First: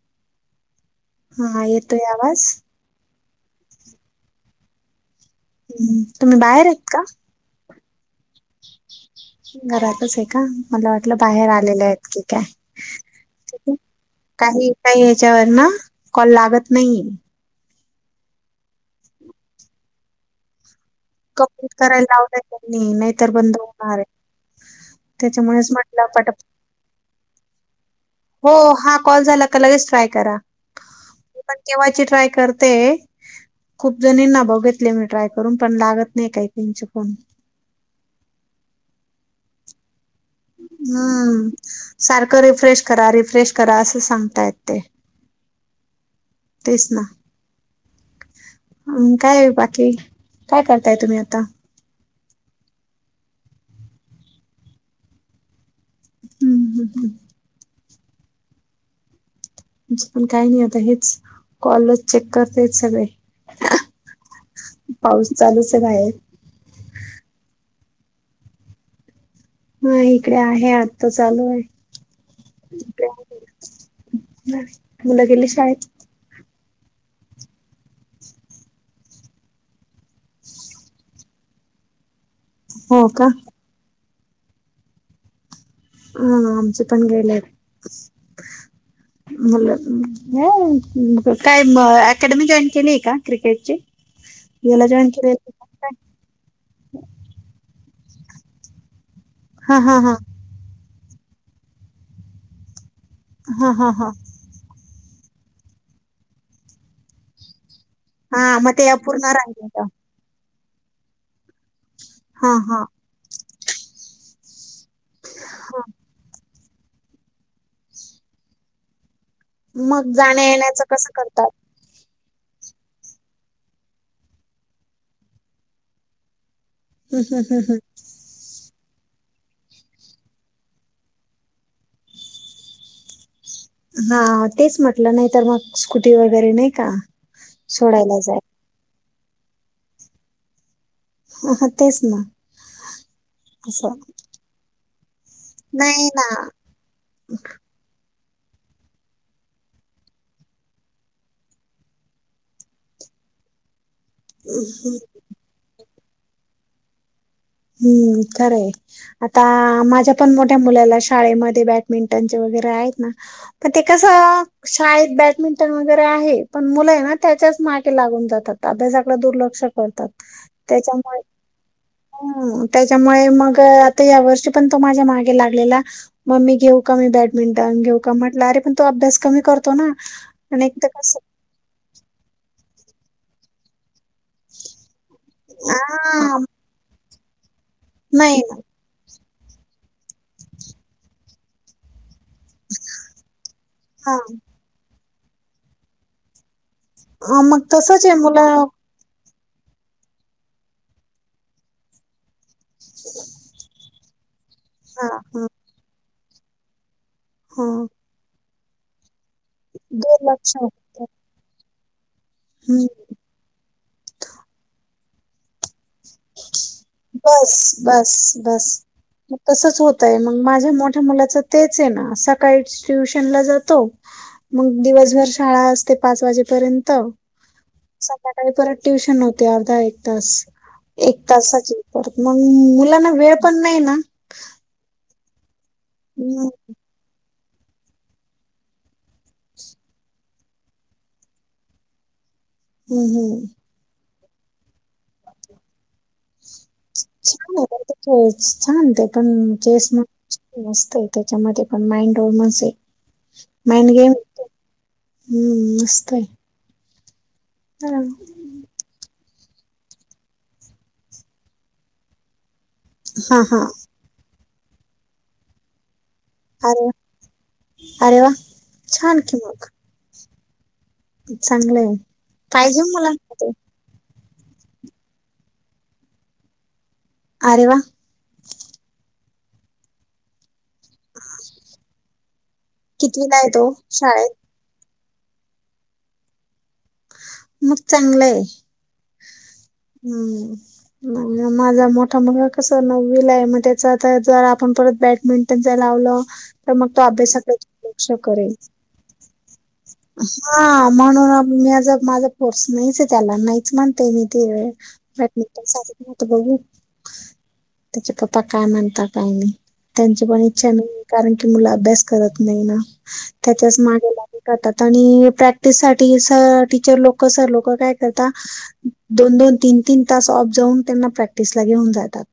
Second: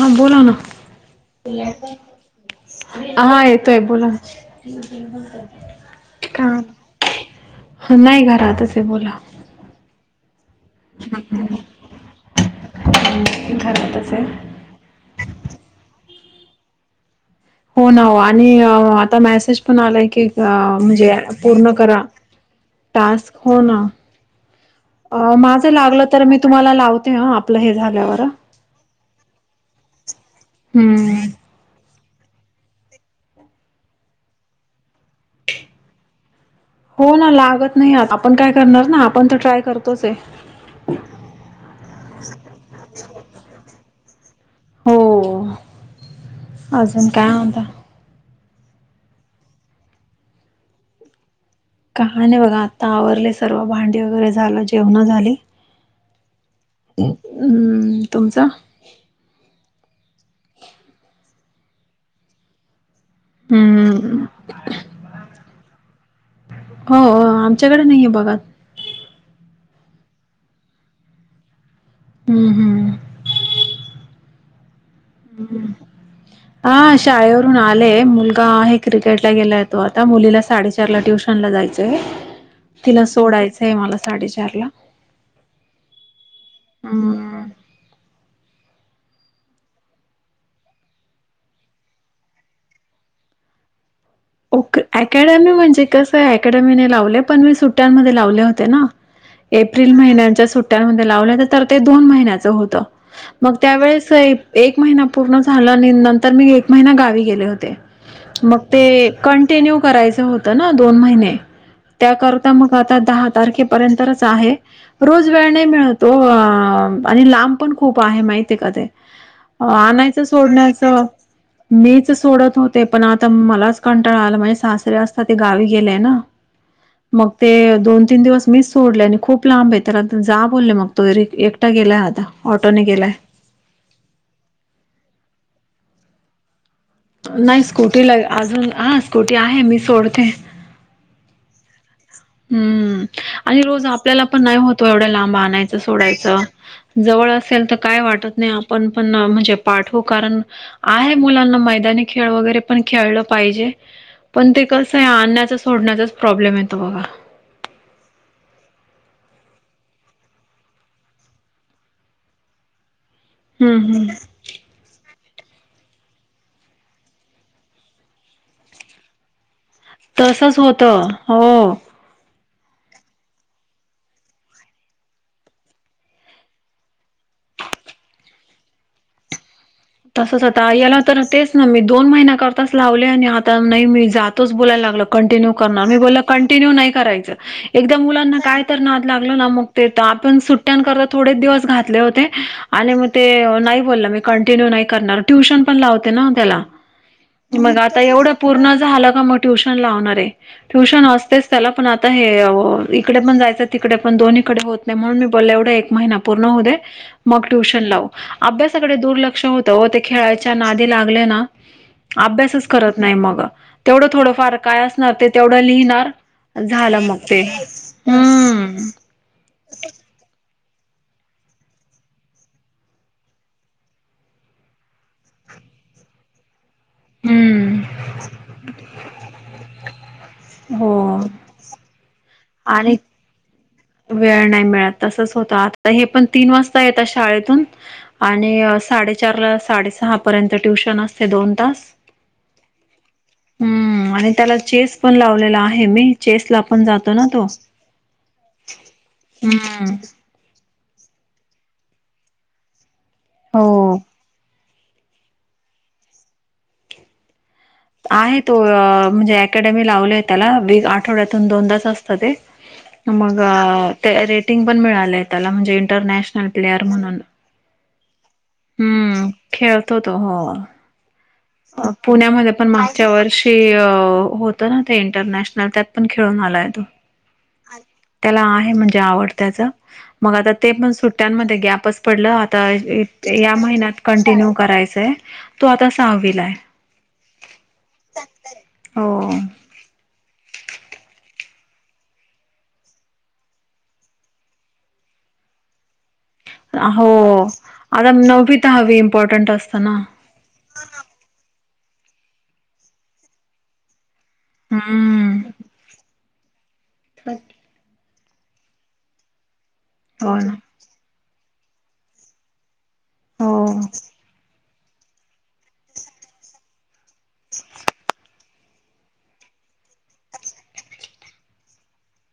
हा बोला ना. हा येतोय आवाज हा येतोय बोला. हम् तुम्ही बाहेर आहेत का ह नाही घरहातच आहे बोला. घरातच आहे का? मला वाटलं बाहेर आलेलं आहेत की काय ठीक आहे काही काही याच्यावर ना कॉल लागत नाहीे. हो ना हो आणि आता मेसेज पण आलाय की म्हणजे पूर्ण कंप्लीट करा करायला लावलंय त्यांनी नाहीतर टास्क बंद हो ना. होणार आहे. अ त्याच्यामुळेच माझं लागलं म्हटलं तर मी पटापट तुम्हाला लावते आपलं हे झा. हो हा कॉल झाला तर लगेच ट्राय कराण्हा हम्म [unintelligible] त मी ट्राय करून पण लागत नाही काही तचे फोन हो पण तर ट्राय करतोच आहे. हम्म सारखं रिफ्रेश करा रिफ्रेश करा असं सांगताय ते हो अजून काय होता. हम काय बाकी काय करताय तुम्ही आता काय नाही बघा आता आवरले सर्व भांडी वगैरे झालं जेवण झाली. हम्म, हम्म, हम्म तुमचं. म्ह आमचं पण काही नाही आता हेच कॉलज चेक करते सगळे हम्म पाऊस चालुचय बाहेर [unintelligible] कडे नाही आहे बघ. हा इकडे आहे आता चालू आहे. हं, हं. मुलं गेली शाळेत हा.. शाळेवरून आलेय मुलगा आहे क्रिकेटला गेलाय तो आता मुलीला साडेचार ला ट्युशनला जा. डायचंय तिला हो का? सोडायचंय मला साडेचार ला हा आमचे पण गेलेत. अं, [inaudible] काय मं.. अकॅडमी जॉईन केलीय का क्रिकेटची याला जॉईन केलेल अकॅडमी म्हणजे काय? कसंय अकॅडमी नाय लावले पण मी सुट्ट्यांमध्ये लावले होते ना. हा एप्रिल हा हा महिन्यांच्या सुट्ट्यांमध्ये लावल्याव त्या तर ते दोन महिन्याच होतं. मग हा हा हा. त्यावेळेस ए-एक महिना पूर्ण झाला आणि नंतर मी एक महिना गावी गेले होते. हा म ते कंटिन्यू राहिलेलं करायचं होतं ना दोन महिने. त्याकरता हा मग हा. आता दहा तारखेपर्यंतच आहे. रोज वेळ नाही मिळत ओ. आ आणि लांब पण खूप आहे माहिती आहे का ते. मग आणायचं जाण्या येण्याचं सोडण्याचं कसं करतात? मीच सोडत होते. पण आता मलाच कंटाळा आलाय. माझे सासरे असतात ते गावी गेले ना. हम्म, मग हम्म, ते हम्म, दोन तीन दिवस मिस सोडलंय आणि खूप लांबय तर आता जा बोलले मग तो रि- एकटा गेलाय आता. ऑटोने गेलाय. हा तेच म्हटलं, नाही तर मग स्कुटी वगैरे नाही का नाही स्कूटीला सोडायला जाय अजून ह स्कूटी आहे. मी सोडते. [inaudible] हम्म आणि रोज असं आपल्याला पण नाही होत ओ एवढ्या लांब आणायचं नाही ना सोडायचं जवळ असेल तर काय वाटत नाय आपण पण म्हणजे पाठवू कारण आहे मुलांना मैदानी खेळ वगैरे पण खेळलं पाहिजे. पण ते कसं आहे आणण्याचं सोडण्याचाच प्रॉब्लेम येतो बघा. हम्म खरंय आता माझ्या पण मोठ्या मुलाला शाळेमध्ये बॅडमिंटनच्या व वगैरे आहेत ना. पण ते हम्म हम्म कसं शाळेत बॅट मिंटन वगैरे आहे. पण मुलंय ना त्याच्याच मागे लागून जातात अभ्यासाकडे दुर्लक्ष करतात. तसच होतं त्याच्यामुळे हो. हम्म त्याच्यामुळे मग अ आता या वर्षी पण तो माझ्या मागे लागलेला मम्मी घेऊ का मी बॅट बॅडमिंटन घेऊ का. म्हटलं अरे पण तू अभ्यास कमी करत तसच आता याला तर तेच ना मी दोन महिन्या करताच लावले, आणि आता नाही मी जातोच बोलाय लागला कंटिन्यू करणार. मी बोललं हा कंटिन्यू नाही करायचं. एकदा मुलांना नाही काय तर नाद लागला ना मग ते त आपण सुट्ट्यांकरता थोडेच दिवस घातले होते. आणि मग ते नाही बोलला हा मी कंटिन्यू नाही करणार. ट्युशन पण लावते ना त्याला. मग आता तसच आहे एवढं मुलं पूर्ण झालं का मग ट्युशन लावणारय ट्युशन असतेच त्याला. पण आता हे इकडे पण जायचं तिकडे पण पण दोन्हीकडे होत नाही. हां, म्हणून मी हां, बोले एवढं एक महिना पूर्ण होऊ दे. मग ट्युशन हां. लावु. अभ्यासाकडे दुर्लक्ष होतं ओ. ते दुर्लक्ष खेळायच्या नादी होतं. लागले ना अभ्यासच हं. करत नाही मग तेवढं थोडंफार काय असणार ते तेवढं लिहिणार झालं मग ते बस बस बस हम्म मग तसच होतय मग माझं मोठ्या मुलाच तेचय ना सकाळी ट्युशन ला जातो. मग दिवसभर शाळा पाच ते पाच वाजेपर्यंत. हम्म त संध्याकाळी परत ट्युशन होते अर्धा एक तास. हो एक तासाची परत मंग आणि मुलांना वेळ पण नाही. ना. वेळ नाही मिळत. तसच होतं. आता हे पण हं, तीन वाजता येता शाळेत तून आणि साडेचारला साडेसहा पर्यंत ट्युशन असते दोन तास. हम्म हम्म हम्म आणि त्याला चेस पण लावलेला आहे मी. चेस ला छान हो छान ते पण चेस हम्म म मस्त आहे त्याच्यामध्ये पण माइंड वोमनस आहे. माइंड हो गेम हम्म मस्त आहे. आहे तो म्हणजे अकॅडमी लावले त्याला. वी आठवड्यातून दोनदाच असतं ते. मग हां, हां. अ ते रेटिंग पण मिळाले त्याला, म्हणजे इंटरनॅशनल पेअर अरे वा. म्हणून अरे वा. छान हम्म की मग खेळतो तो हो. अ चांगलंय पुण्यामध्ये पण पाहिजे मागच्या मुलांना ते वर्षी अ होत ना ते इंटरनॅशनल त्यात पण खेळून आलाय तो. अरे वा त्याला आहे म्हणजे आवड. त्याचा मग आता ते पण सुट्ट्यांमध्ये गॅपच पडला कितवीला आहे या तो महिन्यात शाळेत कंटिन्यू करायचंय तो आता सहावीलाय मग चांगलंय. हो. हम्म [unintelligible] माझा मोठा मुलगा कसं नववीला आहे म त्याचा जरा आपण परत बॅडमिंटन जा लावलं तर मग तो हो अभ्यासाकडे आता लक्ष करेल नववी दहावी इम्पॉर्टंट असतं ना. हा म्हणून आ मी माझा फोर्स नाहीच आहे त्याला नाहीच म्हणते मी [unintelligible] बॅडमिंटनसाठी बघू अत त्याचे पप्पा काय म्हणतात आणि त्यांची हो पण ना इच्छा नाही आहे कारण ती मुलं अभ्यास करत नाही ना हो त्यातच मागे [inaudible] करतात आणि प्रॅक्टिस साठी सर टीचर लोकं, सर लोक काय करता दोन-दोन, तीन-तीन तास ऑफ जाऊन त्यांना प्रॅक्टिसला घेऊन जातात.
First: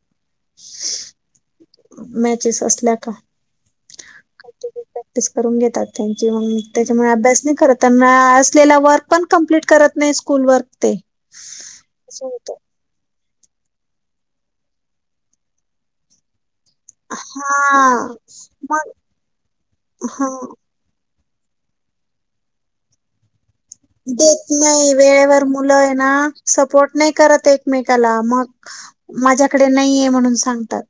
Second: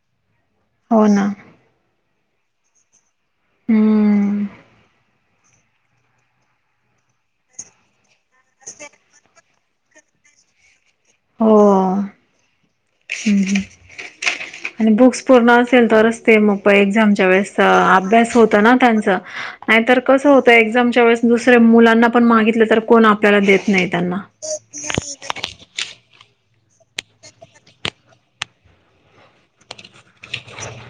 हो ना. मॅचेस असल्या का. हम्म तेच करून घेतात त्यांचे म त्याच्यामुळे अभ्यास नाही करत असलेला वर्क पण कम्प्लीट करत नाही स्कूल वर्क ते, हो असं होत. हम्म, हम्म आणि बुक्स पूर्ण असेल तरच ते मग पय एक्झामचा वेळे स हा अभ्यास होतं ना मग त्यांचा नायतर हा कसं होतं एक्जामचा वेळेस दुसर्या मुलांना पण मागितले तर कोण आपल्याला देत नाही त्यांना देत नाही वेळेवर मुलं आहे ना सपोर्ट नाही करत एकमेकाला मग माझ्याक डे नाहीये म्हणून सांगतात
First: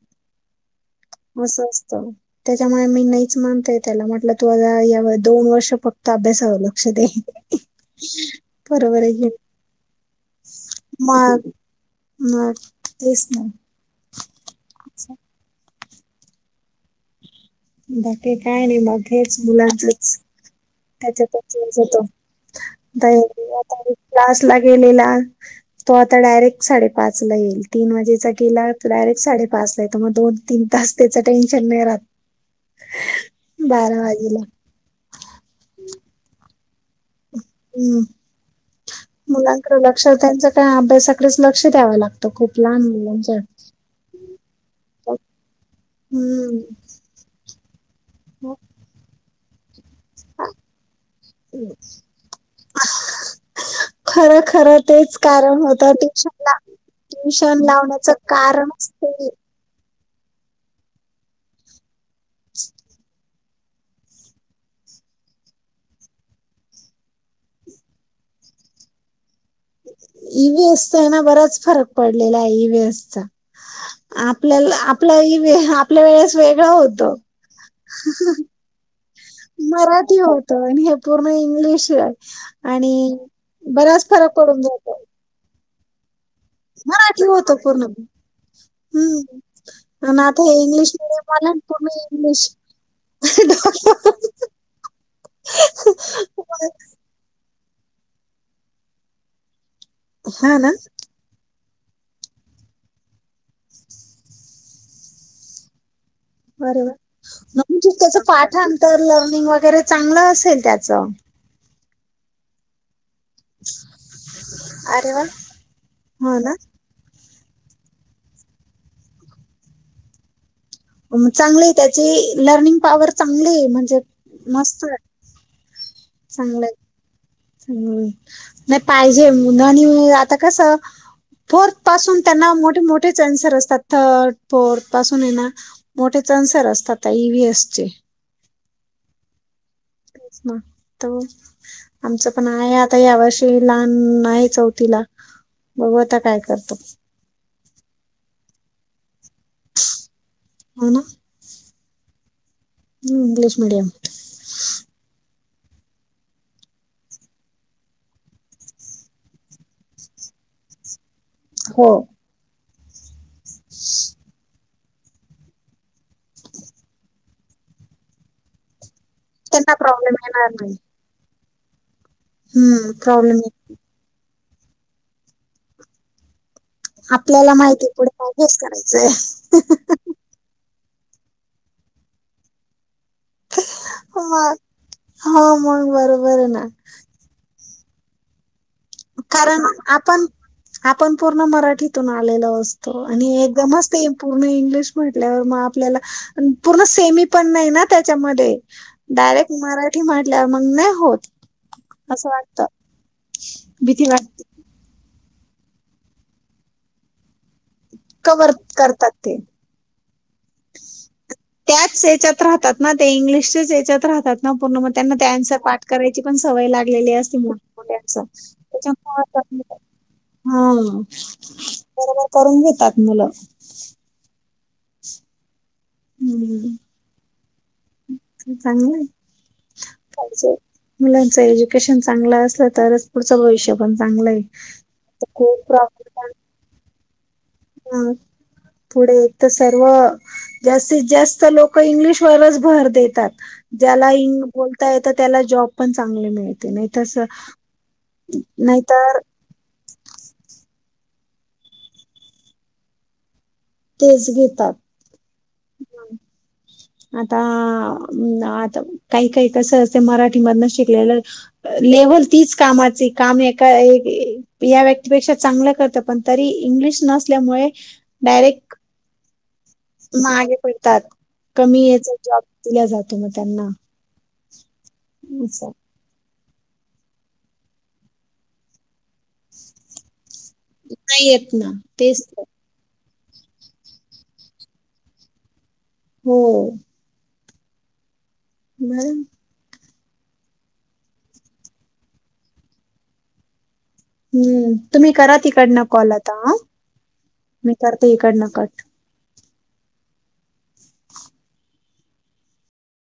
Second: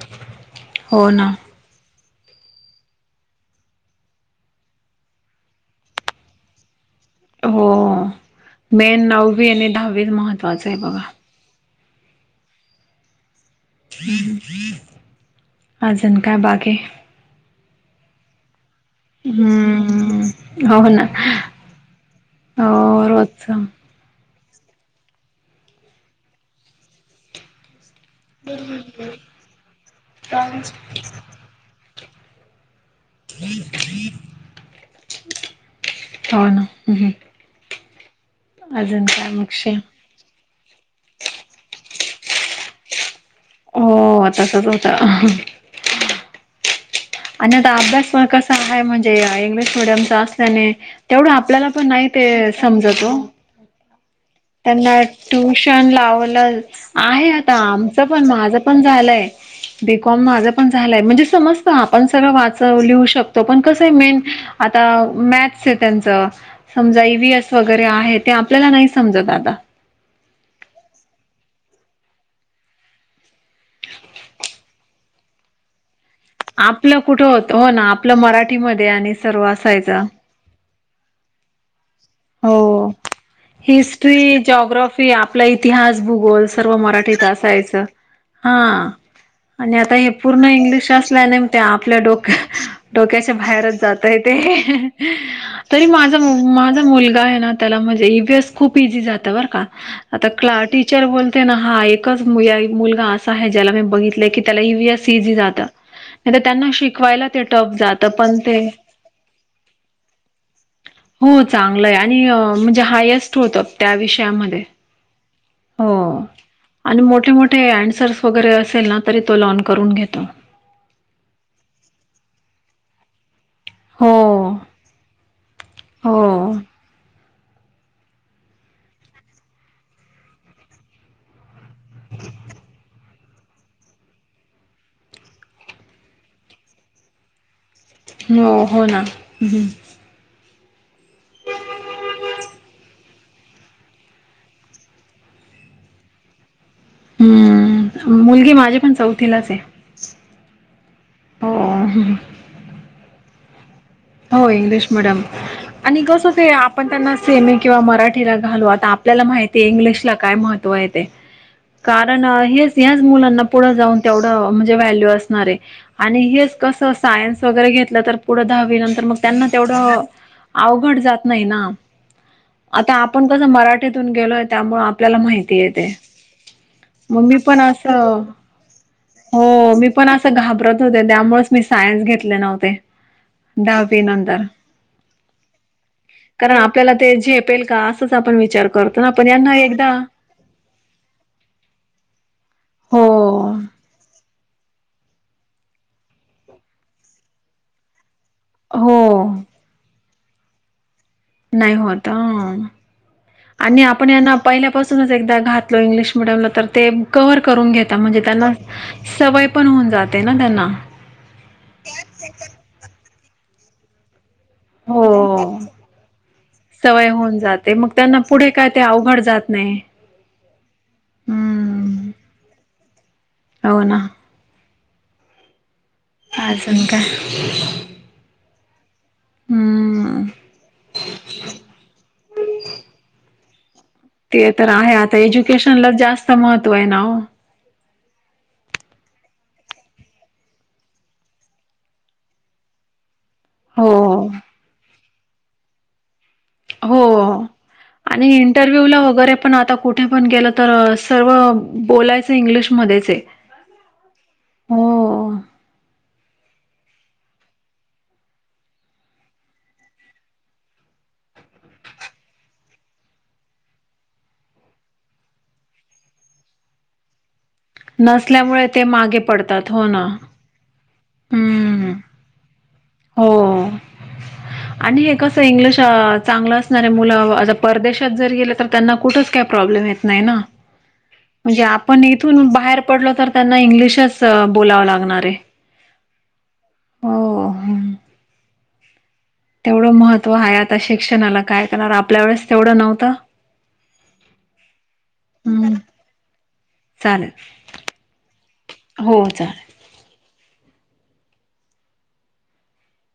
हो ना असं असतं. त्याच्यामुळे मी नाहीच मानतेय त्याला म्हटलं तू आ या दोन वर्ष फक्त अभ्यासाला लक्ष दे. हो बरोबर मेन आहे की नववी आणि दहावी महत्त्वाचं आहे म बघा म तेच ना. अजून काय बाकी बाकी काय नाही मग हेच मुलांनाचाच. हम्म हो ना हो रोजच [unintelligible] गेलेला तो आता डायरेक्ट साडे पाच ला येईल. तीन वाजेचा केला तर डायरेक्ट साडेपाच ला येतो, मग दोन तीन तास त्याचा टेन्शन नाही राहत. बारा वाजेला हम्म. हम्म मुलांकडे लक्षात त्यांचा काय अभ्यासाकडेच लक्ष द्याव लागतं खूप लहान मुलांच्या. हो तसच होतं. हम्म. आणि आता अभ्यास पण कसा हाय म्हणजे आ इंगलिश मीडिमम तिथं असल्याने तेवढ्या आपल्याला पण नाही ते समजत ओ. खरं खरं त्यांना तेच कारण ट्युशन होतं ट्युशनला लावलंच, आहे आता ट्युशन आमचं लावण्याचं पण माझ पण कारणच जाय लय ते बीकॉम माझं पण झालय म्हणजे समजतं आपण सगळं वाचव लिहू शक तो पण कसं आहे मेन आता मॅथस हाय त्यांचा समजा ईव्हीएस वगैरे आहे त्या आपल्याला नाही समजत आता. ईव्हीएसचा आहे ना बराच फरक पडलेला आहे ईव्हीएस चा. आपल्याला आपला इ वी हा आ पल्या वेळेस वेगळं आपलं होतो. कुठं होत हो ना आपलं मराठीमध्ये आणि सर्व असायचं मराठी होतं आणि हे पूर्ण इंग्लिश. हो आणि बराच फरक हिस्ट्री, पडून जातो. जॉग्राफी आपला इतिहास भूगोल सर्व मराठीत मराठी होतं असायचं. पूर्ण. हा हम्म आणि आता हे पूर्ण इंग्लिश असल्या ने ते आपल्या डोक्या डोक्या. बाहेर च जातय ते हे हे तरी माझा मु माझा मुलगा. आहे ना त्याला म्हणजे ईव्हीएस खूप इझी जात बर का! आता हा क्ला ना टीचर बोलते ना? हा एकच मूलाय मुलगा असा आहे ज्याला मी बघितलंय की त्याला ईव्हीएस इझी जात. नाही तर त्यांना बरोबर. शिकवायला ते टफ म्हणजे जात त्याचं पण ते पाठांतर लर्निंग वगैरे चांगलं असेल त्याचं हो जा. आणलय आणि म्हणजे हायस्ट. होत त्या विषयामध्ये अरे वा हो आणि मोठ्या मोठ. ते आणि सेल्फ वगैरे असेल ना तरी तो लॉन करून घेतो. चांगली त्याचे लर्निंग पॉवर चांगलीय म्हणजे हो मस्त आहे हो चांगलंय. हम् नाई पाहिजे उनाणी आता कसं? फोर्थ पासून त्यांना मोठे मोठे. मोठेच अन्सर असतात थर्ड फोर्थ पासून हाय ना मोठेच अन्सर असतात त्या ईव्हीएस चे. हो हो ना. त आमचं पण आहे आता या वर्षी लहान आहे चौथीला. बघू आता काय करतो. हम्म मुलगी माझी पण चौथ. तिलाच आय हो. हम्म इंग्लिश मीडियम. हो इंग्लिश मिडीयम आणि कस ते आपण त्यांना सेमी किंवा मराठीला घालू आता आप. आपल्याला माहितीय इंग्लिश ला काय महत्व आहे ते. हो कारण हेच ह्याच मुलांना पुढे जाऊन तेवढं म्हणजे व्हॅल्यू असणाराय. आणि हेच कसं सायन्स वगैरे घेतलं तर पुढं दहावी नंतर मग. त्यांना तेवढं प्रॉब्लेम येणार नाही अवघड जात नाही ना. हम्म आता आपण प्रॉब्लेम कसं येतो मराठीतून गेलोय त्यामुळे आपल्याला माहितीहाय ते. मग मी आपल्याला पण अस माहिती पुढे काय हेच करायचंय हो मी पण असं घाबरत. होते त्यामुळेच मी सायन्स घेतले नव्हते. दहावी नंतर मग हो मग बरोबर आहे कारण ना आपल्याला ते झेपेल का? तोच आपण विचार. करतो ना पण यांना कारण एकदा आपण. आपण पूर्ण मराठीतून आलेलो असतो हो आणि एकदमच ते पूर्ण इंग्लिश. म्हटल्यावर मग आपल्या पूर्ण सेमी पण नाहीना त्यात. च्या मध्ये हो डायरेक्ट मराठी म्हटल्यावर मग नाही होत. नाही होत असं ह वाटतं आणि आपण भीती यांना वाटते पहिल्यापासून. एकदा घातलो इंग्लिश मिडीयम ला तर ते कवर. करून घेता म्हणजे कवर त्यांना करतात ते सवय पण होऊन जाते. ते ना त्यांना. त्याच याच्यात राहतात ना ते इंग्लिशच्याच याच्यात राहतात. ना पूर्ण मग त्यांना त्यांस हो पाठ करायची पण सवय लागलेली होऊन असतीठंच जाते मग त्यांना पुढे काय ते अवघड त्याच्या. जात नाही. हा हम्म बरोबर करून घेतात मुलं. हो ना हम्म आजनका- चांगलंय. हम्म मुलांच एज्युकेशन चांगलं असलं तरच पुढचं भविष्य- पण चांगलं आहे ते तर आता खूप एज्युकेशनला जास्त प्रॉबलेम- महत्त्व आहे ना हम. पुढे एक तर सर्व जास्तीत जास्त लोक इंग्लिशवररच भर देतात. हो ज्याला हो बोलता येत त्याला जॉब पण चांगले मिळ- हो आणि इंटरव्ह्यू ला नाहीतर वगैरे पण आता कुठे पण गेलं तर- सर्व बोलायच इंग्लिशमध्येध्येच तेच घेतात हो. आता आता काही काही कस असते मराठीमधन शिकलेलं. केवल तीच कामाची काम एका या व्यक्तीपेक्षा चांगलं करतं पण तरी इंग्लिश नसत. मुळे नसल्यामुळे डायरेक्ट ते मागे पडतात हो ना. मागे कमी हम्म याचा जॉब दिला जातो मग हो त्यांना. आणि हे कसं असं इंग्लिश चांगलं असणारे मुलं आता परदेशात जर गेले तर त्यांना कुठेच काही प्रॉब्लेम येत नाही ना. नाही येत म्हणजे ना आपण तेच तर. इथून बाहेर पडलो. तर त्यांना इंग्लिशच बोलाव लागणार आहे. हो. हम. [unintelligible] तेवढं महत्त्व आहे आता शिक्षणाला काय करणार आपल्या वेळेस तेवढं नव्हतं. हम्म तुम्ही करा हम्म तिकडनं कॉल आता हा. चालेल मी करते इकडन कट. हो [unintelligible]